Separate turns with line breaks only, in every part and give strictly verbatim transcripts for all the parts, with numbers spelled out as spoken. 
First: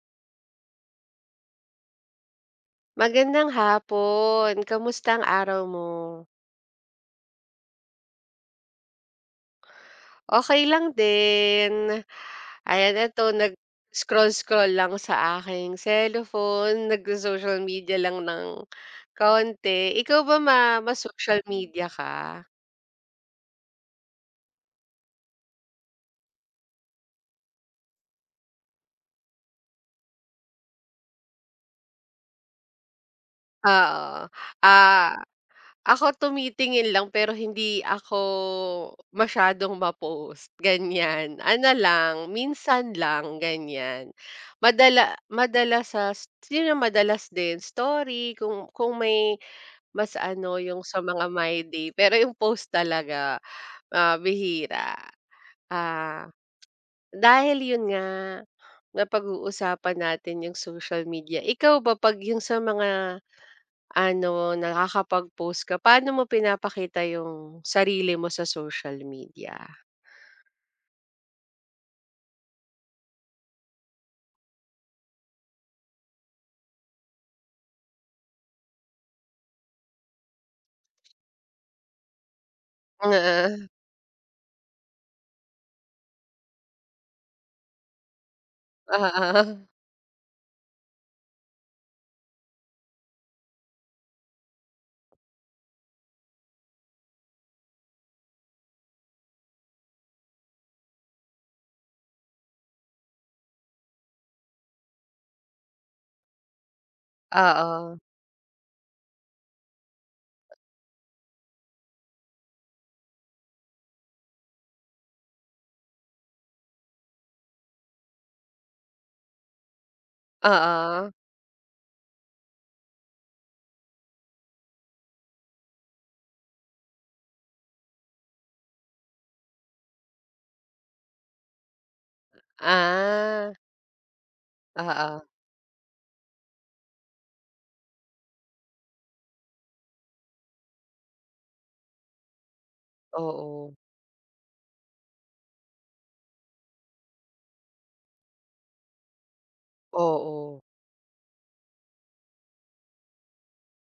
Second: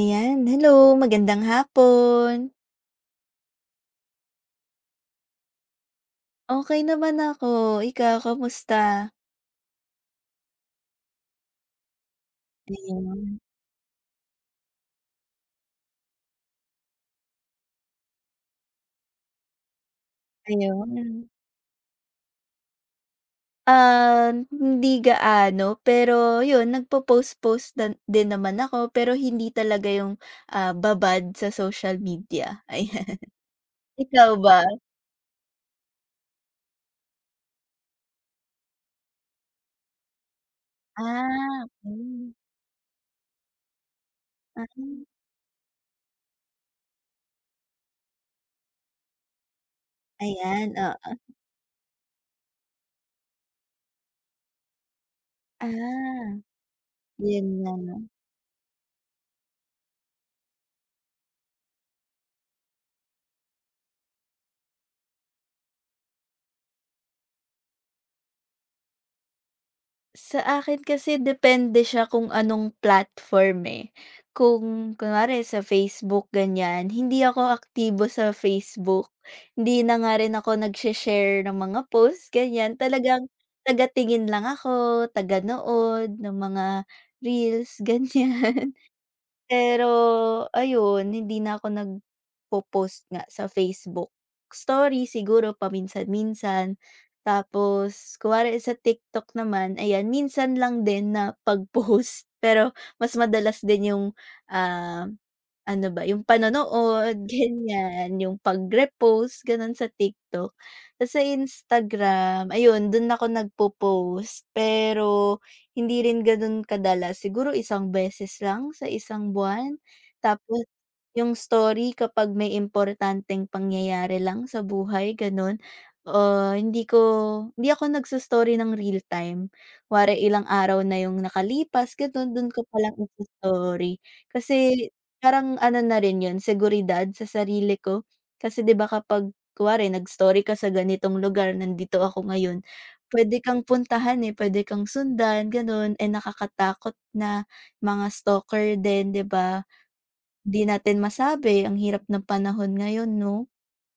Ayan, hello, magandang hapon.
Magandang hapon. Kamusta ang araw mo?
Okey naman ako, ikaw kamusta?
Okay lang din. Ayan eto
Ayun,
nag-scroll-scroll lang sa aking cellphone, nag social media lang ng kaunti. Ikaw ba ma
ayun.
ma-social media ka?
Ah, hindi gaano, pero yun nagpo-post-post dan din naman ako, pero hindi talaga yung, ah, babad sa social media, ayan.
Oo,
Ikaw ba?
ah ako tumitingin lang pero hindi ako masyadong ma-post, ganyan.
Ah,
Ano lang,
okey.
minsan lang, ganyan.
Ah,
Madala madalas sa s- yun ang madalas din, story kung kung may mas ano
ayan,
yung sa
oo.
mga my day, pero yung post talaga, ah, bihira. Ah,
Ah, yun
Dahil
nga.
yun nga, napag-uusapan natin yung social media. Ikaw ba 'pag yung sa mga ano, nakakapag-post ka, paano mo pinapakita yung sarili mo sa social media?
Sa akin kasi depende siya kung anong platform, eh. Kung kunwari sa Facebook ganyan, hindi ako aktibo sa Facebook. Hindi na nga rin ako nagshe-share ng mga posts ganyan, talagang
Oo,
taga lang ako, taganood nood ng mga reels, ganyan.
oo,
Pero ayun, hindi na ako nagpo-post nga sa Facebook story siguro paminsan-minsan. Tapos kunwari sa TikTok naman, ayan minsan lang din na pag-post pero mas madalas din yung, ah ano ba, yung panonood,
oo,
ganyan, yung pagre-post gano'n sa TikTok. Tas sa Instagram, ayun dun ako nagpo-post, pero hindi rin gano'n kadalas, siguro isang beses lang sa isang buwan. Tapos
oo,
yung story kapag may importanteng pangyayari lang sa buhay gano'n. Ah, hindi ko hindi ako nagso-story ng real time, kunwari ilang araw na yung nakalipas gano'n, dun ko palang
ah,
iso-story kasi
oo,
parang ano na rin yun seguridad sa sarili ko. Kasi 'di ba kapag kunwari nag-story ka sa ganitong lugar, nandito ako ngayon, pwede kang
oo,
puntahan, eh, pwede kang sundan gano'n, eh, nakakatakot na mga stalker din 'di ba?
oo,
'Di natin masabi ang hirap ng panahon ngayon 'no?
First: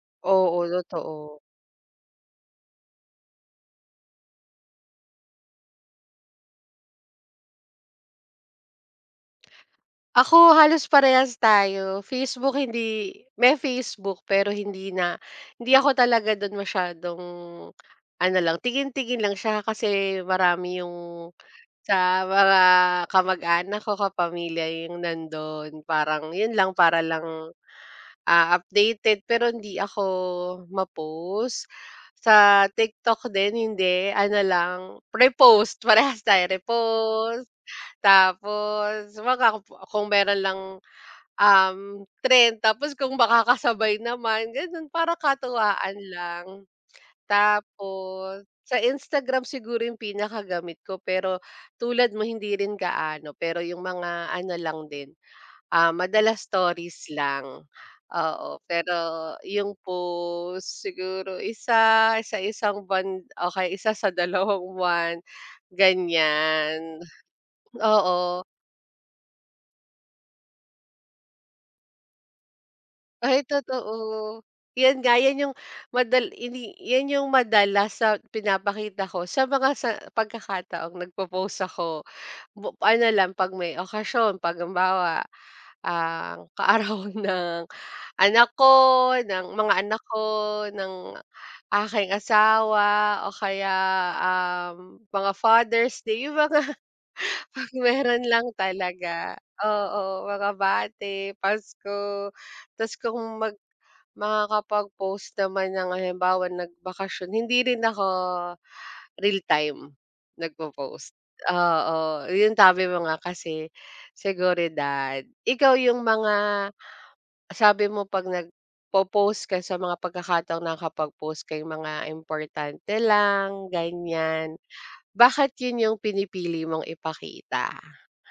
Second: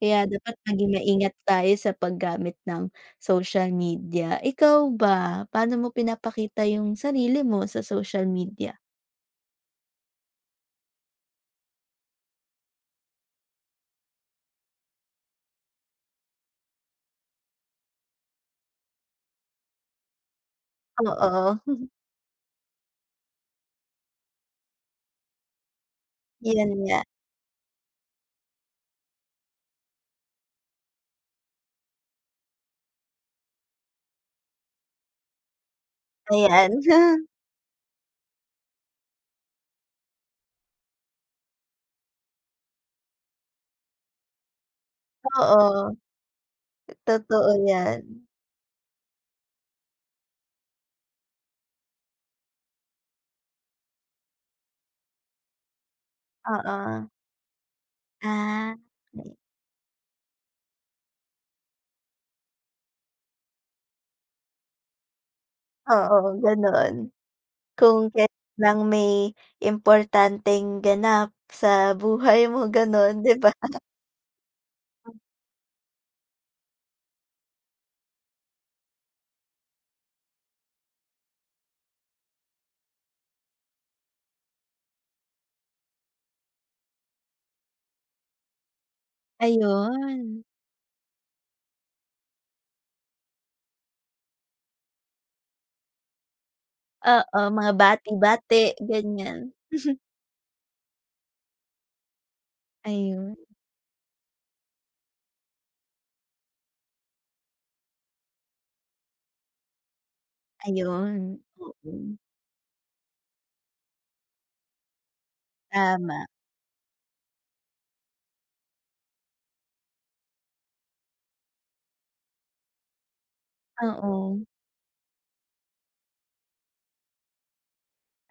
Kaya dapat
oo,
maging maingat
totoo.
tayo sa paggamit ng social media. Ikaw ba, paano mo pinapakita yung sarili mo sa social media?
Ako halos parehas tayo, Facebook hindi, may Facebook pero hindi na, hindi ako talaga dun masyadong ano lang, tingin-tingin lang siya kasi marami yung
Oo,
sa mga kamag-anak ko, kapamilya yung nandun, parang yun
yun
lang para
nga,
lang, ah, updated pero hindi ako ma-post. Sa TikTok din hindi, ano lang repost, parehas tayo
ayan.
repost, tapos baka kung kung meron lang, um, trend tapos kung makakasabay naman ganun para
Oo,
katuwaan lang.
totoo 'yan.
Tapos sa Instagram siguro yung pinakagamit ko pero tulad mo hindi rin gaano, pero yung mga ano lang din, ah, madalas
Oo,
stories lang. Oo,
ah.
pero yung post siguro isa sa isang buwan o isa sa dalawang buwan,
Oo, ganon,
ganyan.
kung kailan
Oo,
lang may importanteng ganap sa buhay mo, gano'n, 'di
ay
ba?
totoo. 'Yan nga, 'yan yung madal ini 'yan yung madalas sa pinapakita ko sa mga sa pagkakataong nagpo-post ako. Bu ano lang 'pag may okasyon, 'pag halimbawa, ang kaarawan ng anak ko, ng mga anak ko,
Ayun.
ng aking asawa o kaya, um, mga Father's Day, yung mga
Oo,
'pag
mga
meron lang
bati-bati,
talaga.
ganyan.
Oo, mga bati, pasko. Tapos kung
Ayun,
mag makakapag-post naman ng halimbawa nagbakasyon, hindi rin ako real time nagpo-post.
ayun. Mm.
Oo, yun sabi mo nga kasi seguridad. Ikaw yung
Tama,
mga sabi mo 'pag nagpo-post ka sa mga pagkakataong nakakapag-post ka yung mga importante lang,
oo.
ganyan. Bakit yun yung pinipili mong ipakita?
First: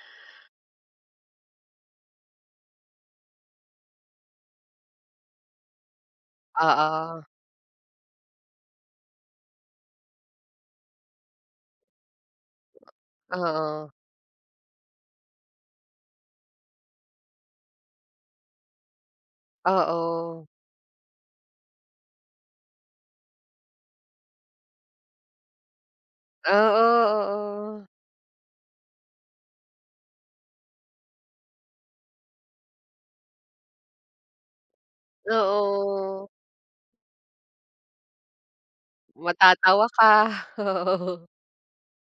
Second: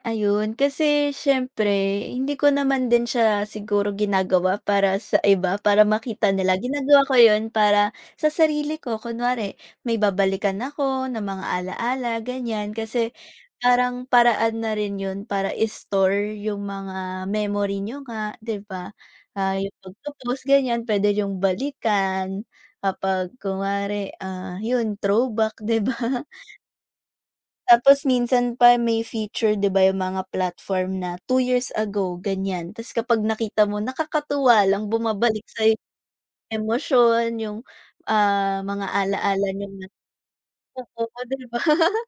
Ayun, kasi siyempre hindi ko naman din siya siguro ginagawa para sa iba, para makita nila. Ginagawa ko
Oo,
'yun para sa sarili ko. Kunwari may babalikan ako ng mga ala-ala, ganyan. Kasi
oo,
parang paraan na rin 'yun para i-store yung mga memory nyo nga, 'di ba? Ah, yung
oo.
pagpo-post ganyan, puwede niyong balikan kapag kunwari, ah, 'yun throwback, 'di ba?
Oo, oo,
Tapos minsan pa may feature 'di ba yung mga platform na two years ago ganyan, ta's kapag nakita mo nakakatuwa lang bumabalik sa yung
oo.
emosyon, yung, ah, mga ala-ala niyo
Matatawa
na
ka, oo.
oo, 'di ba?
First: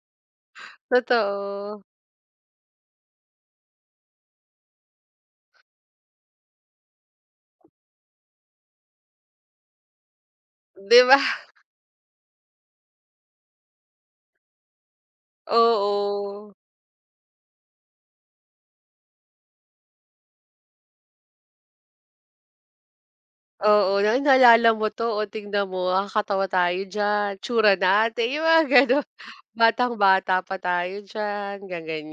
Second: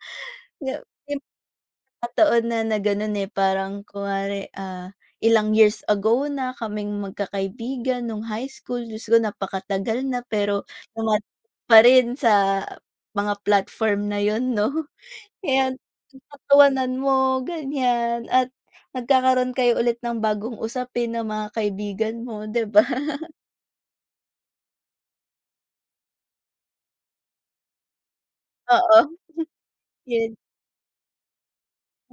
Nga may
Totoo,
mga taon na na gano'n, eh, parang kunwari, ah, ilang years ago na kaming magkakaibigan nung high school, Diyos ko napakatagal na pero
'di ba?
dumadating pa rin sa mga platform na yun 'no? Ayan,
Oo.
pagtatawanan mo ganyan at nagkakaroon kayo ulit ng bagong usapin ng mga kaibigan mo, 'di ba?
Oo, na, "Ay, naalala mo 'to, o tingnan mo nakakatawa tayo diyan, tsura natin." Yung mga
Oo,
gano'n. Batang-bata
yun
pa tayo diyan,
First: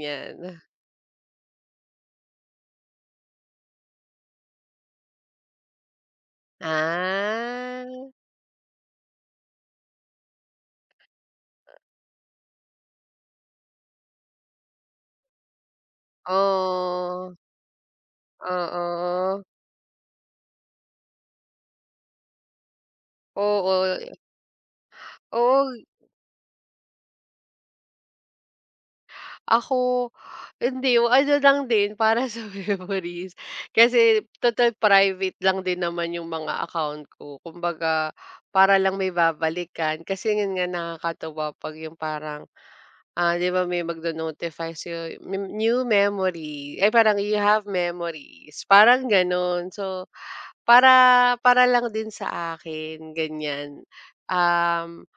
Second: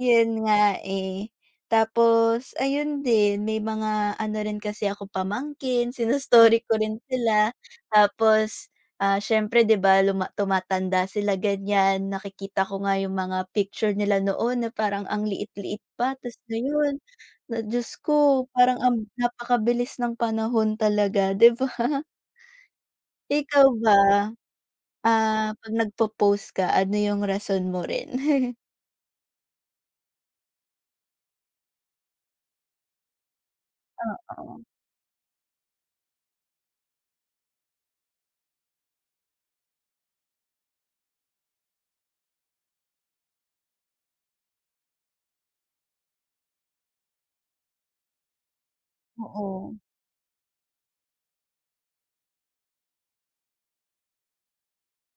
yun nga, eh. Tapos ayun din, may mga ano rin kasi ako pamangkin, sino-story ko rin sila.
Ah,
Tapos, ah, siyempre 'di ba luma tumatanda sila ganyan, nakikita ko nga yung mga picture nila noon na parang ang liit-liit pa, ta's ngayon
oo,
na Diyos ko, parang ang
oo.
napakabilis ng panahon talaga, 'di ba? Ikaw
Oo,
ba, ah,
oo,
'pag nagpo-post ka, ano yung rason mo rin?
ako hindi, yung ano lang din para sa memories. Kasi
Oo,
total private lang din naman yung mga account ko. Kumbaga para lang may babalikan kasi yun nga nakakatuwa 'pag yung parang, ah, 'di ba may magdo notify sa'yo, mem new memory, ay parang you have memories, parang gano'n.
oo.
So, para para lang din sa akin, ganyan. Um,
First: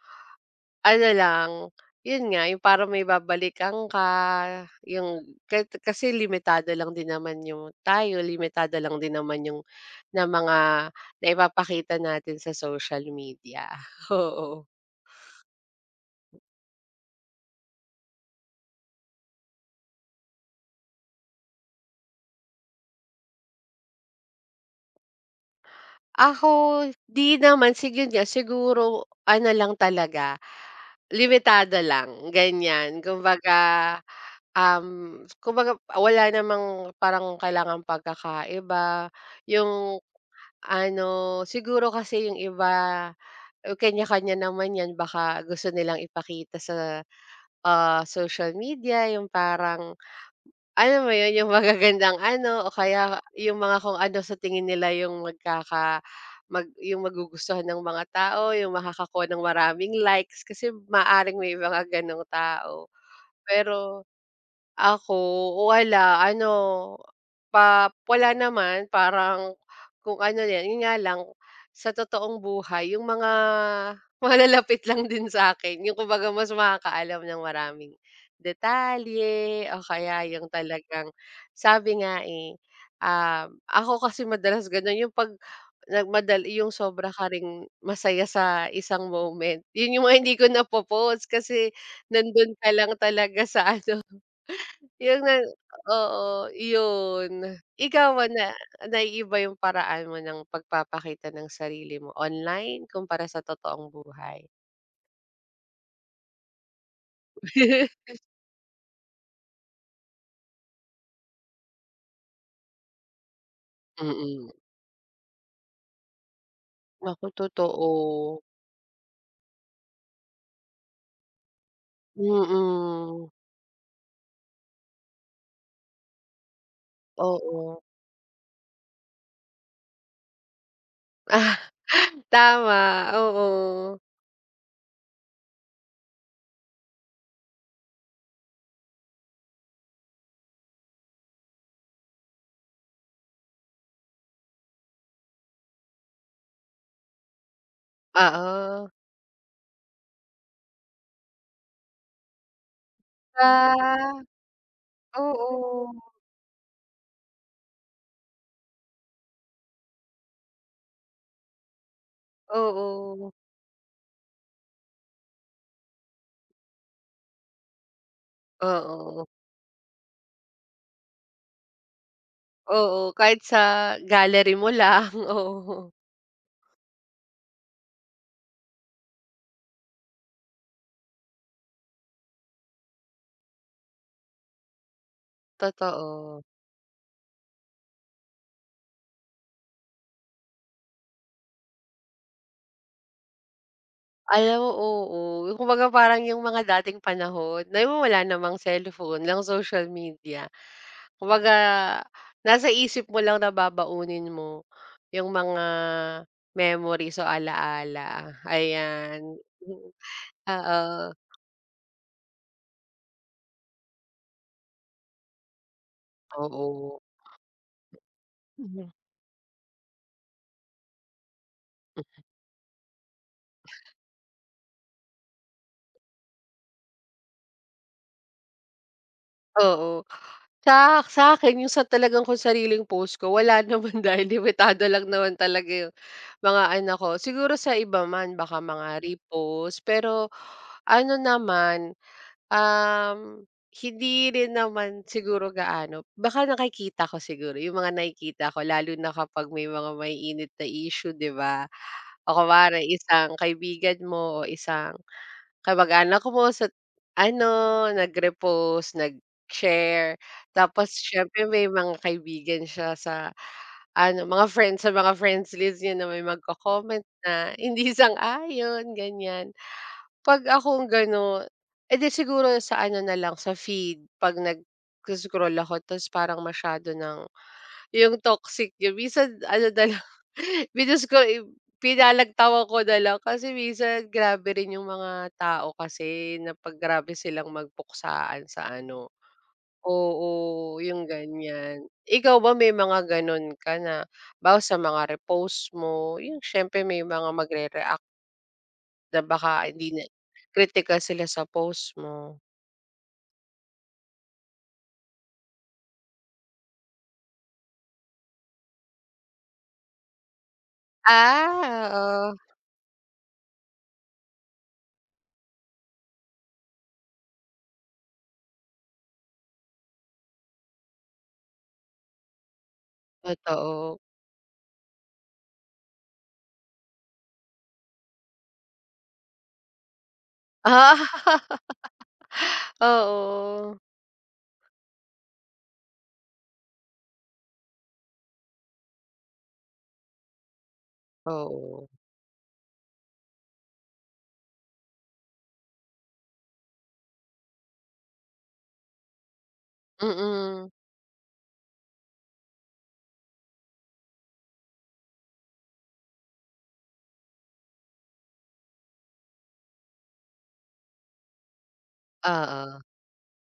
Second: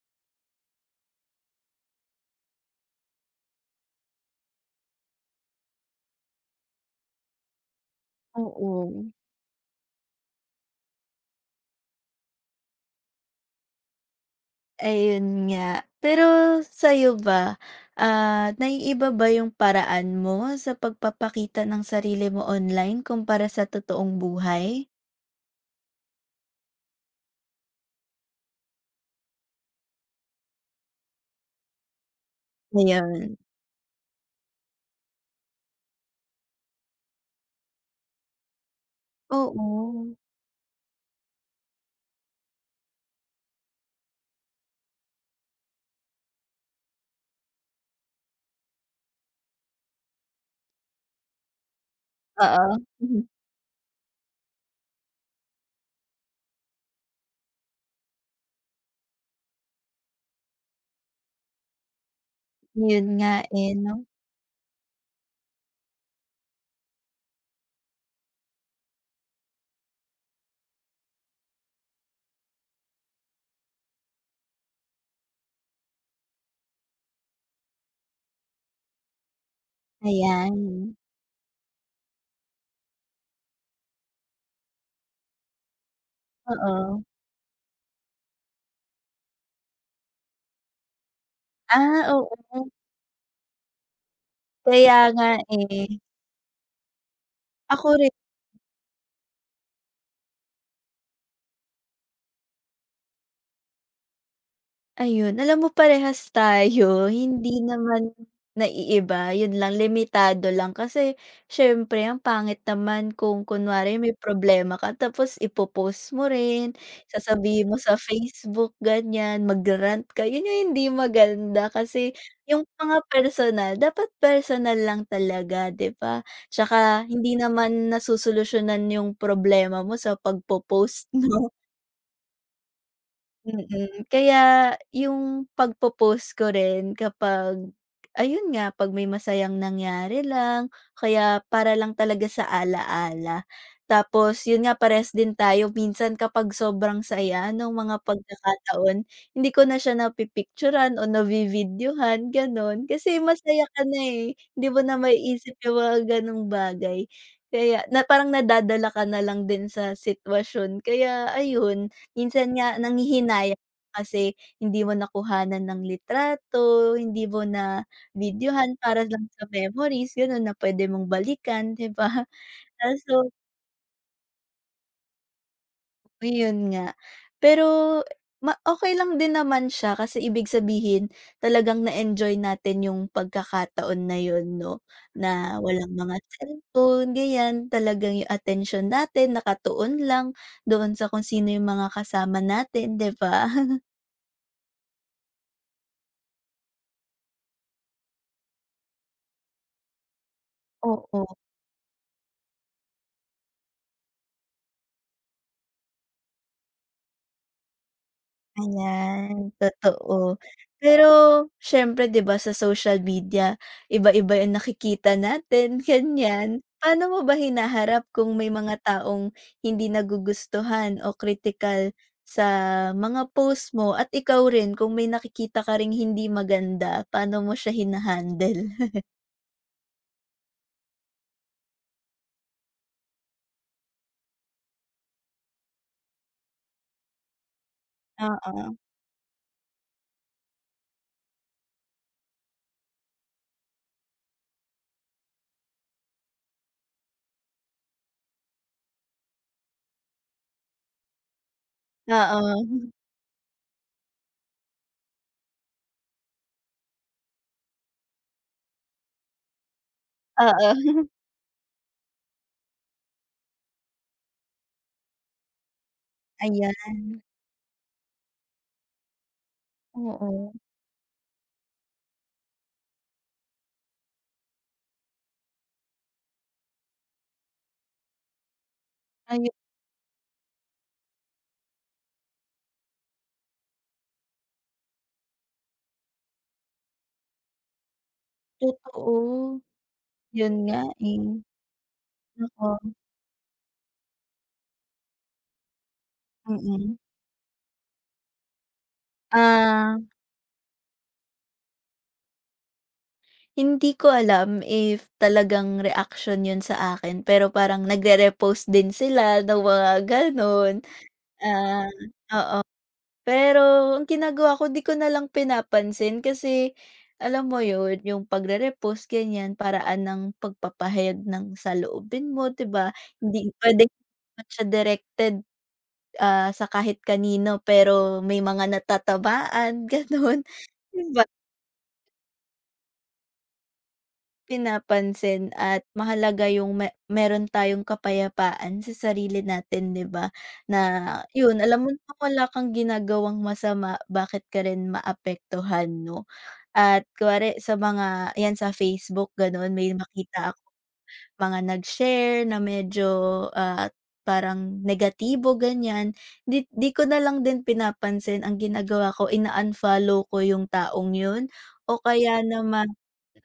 Ano lang, 'yun nga, yung parang may babalikan ka, yung ka kasi limitado lang din naman yung tayo, limitado
Oo,
lang din naman yung na mga naipapakita natin sa social media, oo.
ayun nga. Pero sa'yo ba, ah, naiiba ba yung paraan mo sa pagpapakita ng sarili mo online kumpara sa totoong buhay?
Ako, 'di naman sig yun nga siguro ano lang talaga, limitado lang ganyan.
Ngayon,
Kumbaga, um, kumbaga wala namang parang kailangan pagkakaiba, yung
oo.
ano, siguro kasi yung iba, eh, kanya-kanya naman yan baka gusto nilang ipakita sa, ah, social media yung parang alam mo yun, yung magagandang ano
Oo,
o kaya
Mhm.
yung mga kung ano sa tingin nila yung magkaka mag yung magugustuhan ng mga tao, yung makakakuha ng maraming likes kasi maaring may mga ganong tao.
Yun nga, eh, 'no?
Pero ako, wala ano, pa wala naman parang kung ano yan, yun nga lang sa totoong buhay yung mga malalapit lang din sa akin yung kumbaga mas makakaalam ng maraming detalye o kaya yung
Ayan,
talagang sabi nga, eh, um, ako kasi madalas gano'n yung 'pag nag yung
oo.
sobra ka ring masaya sa isang moment, yun yung mga hindi ko napo-post kasi
Ah, oo.
nandun ka lang talaga sa ano
Kaya
yung
nga,
na
eh.
oo, yun.
Ako
Ikaw ba na naiiba yung paraan mo ng pagpapakita ng sarili mo online kumpara sa totoong buhay?
ayun, alam mo parehas tayo, hindi naman naiiba, yun lang limitado lang kasi siyempre ang pangit naman kung kunwari may
Mm.
problema ka tapos ipo-post mo rin,
Naku,
sasabihin mo
totoo.
sa Facebook ganyan, mag-rant ka, yun yung hindi maganda kasi yung mga
Mm.
personal dapat personal lang talaga 'di ba? Tsaka hindi
Oo.
naman nasusolusyunan yung problema mo sa pagpo-post 'no?
Tama, oo.
Mm, kaya yung pagpo-post ko rin kapag ayun nga, 'pag may masayang nangyari lang kaya para lang talaga sa ala-ala. Tapos yun nga, parehas din tayo minsan kapag sobrang saya nung mga
Oo.
pagkakataon, hindi ko na siya napi picture o navi-videohan, gano'n. Kasi masaya ka na,
Ah,
eh, hindi mo na maiisip yung
oo,
mga gano'ng bagay. Kaya na parang nadadala ka na lang din sa sitwasyon, kaya ayun. Minsan nga
oo,
nanghihinayang kasi hindi mo nakuhanan ng litrato, hindi mo na-videohan para
oo,
lang sa memories gano'n na puwede mong balikan, 'di ba?
oo,
Kaso
kahit sa gallery mo lang, oo,
ayun nga. Pero ma okey lang din naman siya kasi ibig sabihin talagang na-enjoy natin yung pagkakataon na yun 'no, na walang mga
totoo.
cellphone ganyan, talagang yung atensyon natin nakatuon lang doon sa kung sino yung mga kasama natin, 'di ba?
Alam mo, oo. Kumbaga parang yung mga dating panahon na yung wala namang cellphone, lang social media.
Oo.
Kumbaga nasa isip mo lang, nababaunin mo yung mga memories o alaala, ayan.
Ayan,
Mm,
totoo. Pero
oo,
siyempre 'di ba sa social media iba-iba yung nakikita natin, ganyan.
oo.
Paano mo ba hinaharap kung may mga
Mhm.
taong hindi nagugustuhan o kritikal sa mga post mo at ikaw rin kung may nakikita ka ring hindi maganda, paano mo siya hina-handle?
Oo. Sa sa akin yung sa talagang kung sariling post ko wala naman dahil limitado lang naman talaga yung mga ano ko. Siguro sa iba man baka
Oo,
mga repost, pero ano naman, um, hindi rin naman siguro gaano. Baka nakikita ko siguro yung mga nakikita ko lalo na kapag may mga may init na issue, 'di ba? O
oo,
kunwari isang kaibigan mo o isang kamag-anak ko po sa ano, nag-repost, nag-share, tapos
oo,
syempre may mga kaibigan siya sa ano, mga friends sa mga friends list niya na may
ayan,
magko-comment na hindi sang-ayon, ganyan. 'Pag
oo.
akong gano'n, eh, siguro sa ano na lang, sa feed 'pag nag-scroll ako tapos parang masyado ng yung toxic yun minsan
Ay,
ano na lang pinost ko i pinalagtawan ko na lang kasi minsan grabe rin yung mga tao kasi na 'pag grabe silang magpuksaan sa ano
totoo. Yun nga,
oo, yung
eh,
ganyan. Ikaw ba may
oo,
mga gano'n ka na halimbawa sa mga repost mo, yung siyempre
mm.
may mga magre-react na baka hindi
Ah,
na kritikal sila sa post mo?
hindi ko alam if talagang reaksyon yun sa akin, pero parang nagre-repost din sila ng mga gano'n. Ah,
Ah, oo,
pero ang ginagawa ko 'di ko nalang pinapansin kasi alam mo yun, yung pagre-repost ganyan paraan ng pagpapahayag ng saloobin mo 'di ba? Hindi puwedeng
totoo.
naman siya directed, ah, sa kahit kanino pero may mga natatabaan gano'n, 'di ba?
Oo, oo.
Pinapansin at mahalaga yung me meron tayong kapayapaan sa sarili natin 'di ba, na yun alam
Oo,
mo na wala kang ginagawang masama bakit ka rin maapektuhan 'no. At kunwari sa mga yan sa Facebook gano'n may makita ako
mm.
mga nag-share na medyo, ah, parang negatibo ganyan, 'di 'di ko na lang din pinapansin ang ginagawa ko ina-unfollow ko yung taong yun o kaya
Oo.
naman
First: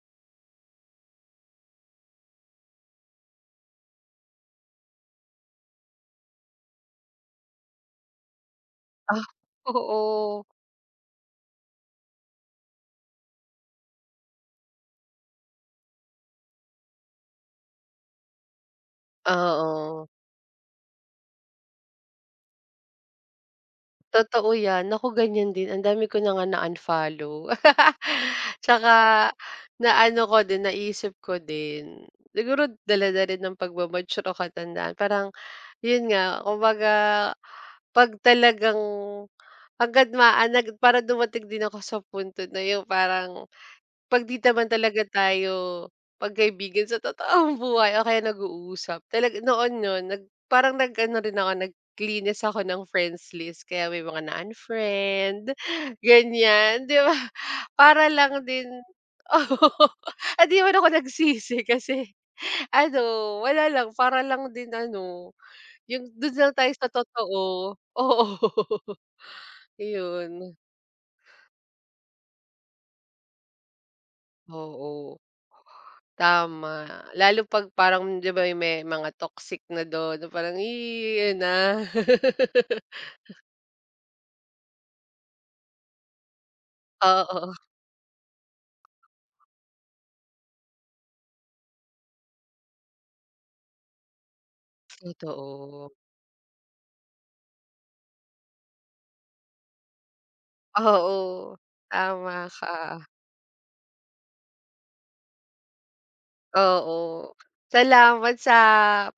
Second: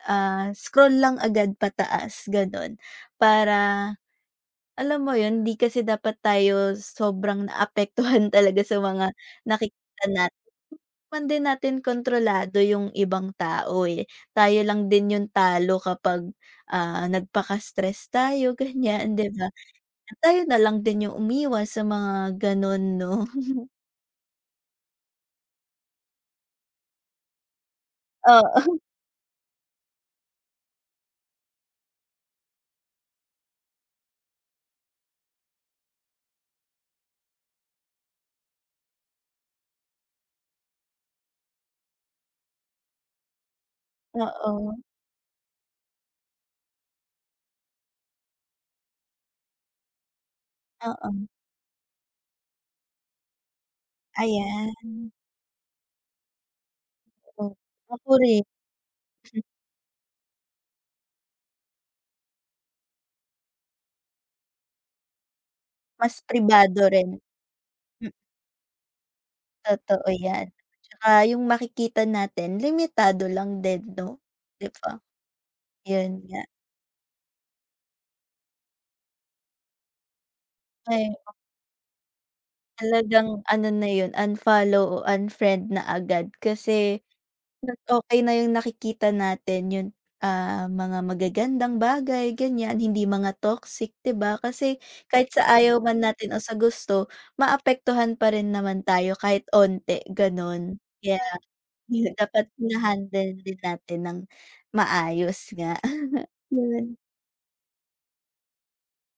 ah, scroll lang agad pataas gano'n. Para alam mo 'yun, di kasi dapat tayo sobrang naapektuhan talaga sa mga
Ah,
nakikita natin.
oo.
Man din natin kontrolado yung ibang tao, eh, tayo lang din yung talo kapag, ah, nagpaka-stress tayo ganiyan, 'di ba?
Oo,
Tayo na lang din yung umiwas sa mga gano'n 'no?
totoo 'yan. Naku ganyan din, ang dami ko na nga na-unfollow.
Oo,
Tsaka na ano ko din, naisip ko din, siguro dala na rin ng pagma-mature o katandaan parang 'yun nga, kumbaga 'pag talagang agad maa nag parang dumating din ako sa punto na 'yung parang 'pag 'di naman
oo,
talaga tayo magkaibigan sa totoong buhay o kaya nag-uusap, talaga noon no'n nag parang
oo,
nag-ano rin ako, naglinis ako ng friends list kaya may mga
ayan.
na-unfriend, ganyan, 'di ba?
Oo,
Para
ako
lang
rin,
din oo, at 'di naman ako nagsisi kasi ano, wala lang, para lang din ano, yung
mas
do'n lang tayo
pribado
sa
rin.
totoo, oo,
Totoo yan.
'yun,
Tsaka yung makikita natin limitado lang din 'no, 'di ba?
oo.
Yun nga.
Tama, lalo 'pag parang 'di ba, may mga toxic na dun na parang,
Ay,
"Ih, yun na."
talagang ano na yun, unfollow o unfriend na agad kasi
Oo,
mas okey na yung nakikita natin yung, ah, mga magagandang bagay ganyan, hindi mga toxic 'di ba? Kasi kahit sa ayaw
totoo.
man natin o sa gusto, maapektuhan pa rin naman tayo kahit onte ganun. Kaya
Oo, tama
dapat
ka,
hina-handle din natin ng maayos nga. Yun.
oo. Salamat sa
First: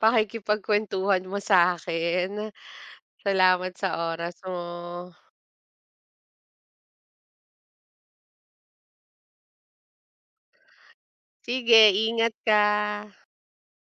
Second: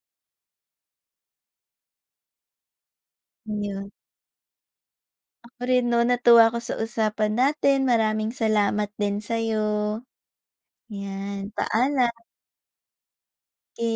pakikipagkwentuhan mo sa sa'kin. Salamat
Ayun,
sa oras mo.
ako rin 'no, natuwa ako sa usapan natin. Maraming salamat din sa'yo. 'Yan,
Sige,
paalam.
ingat ka.
Ke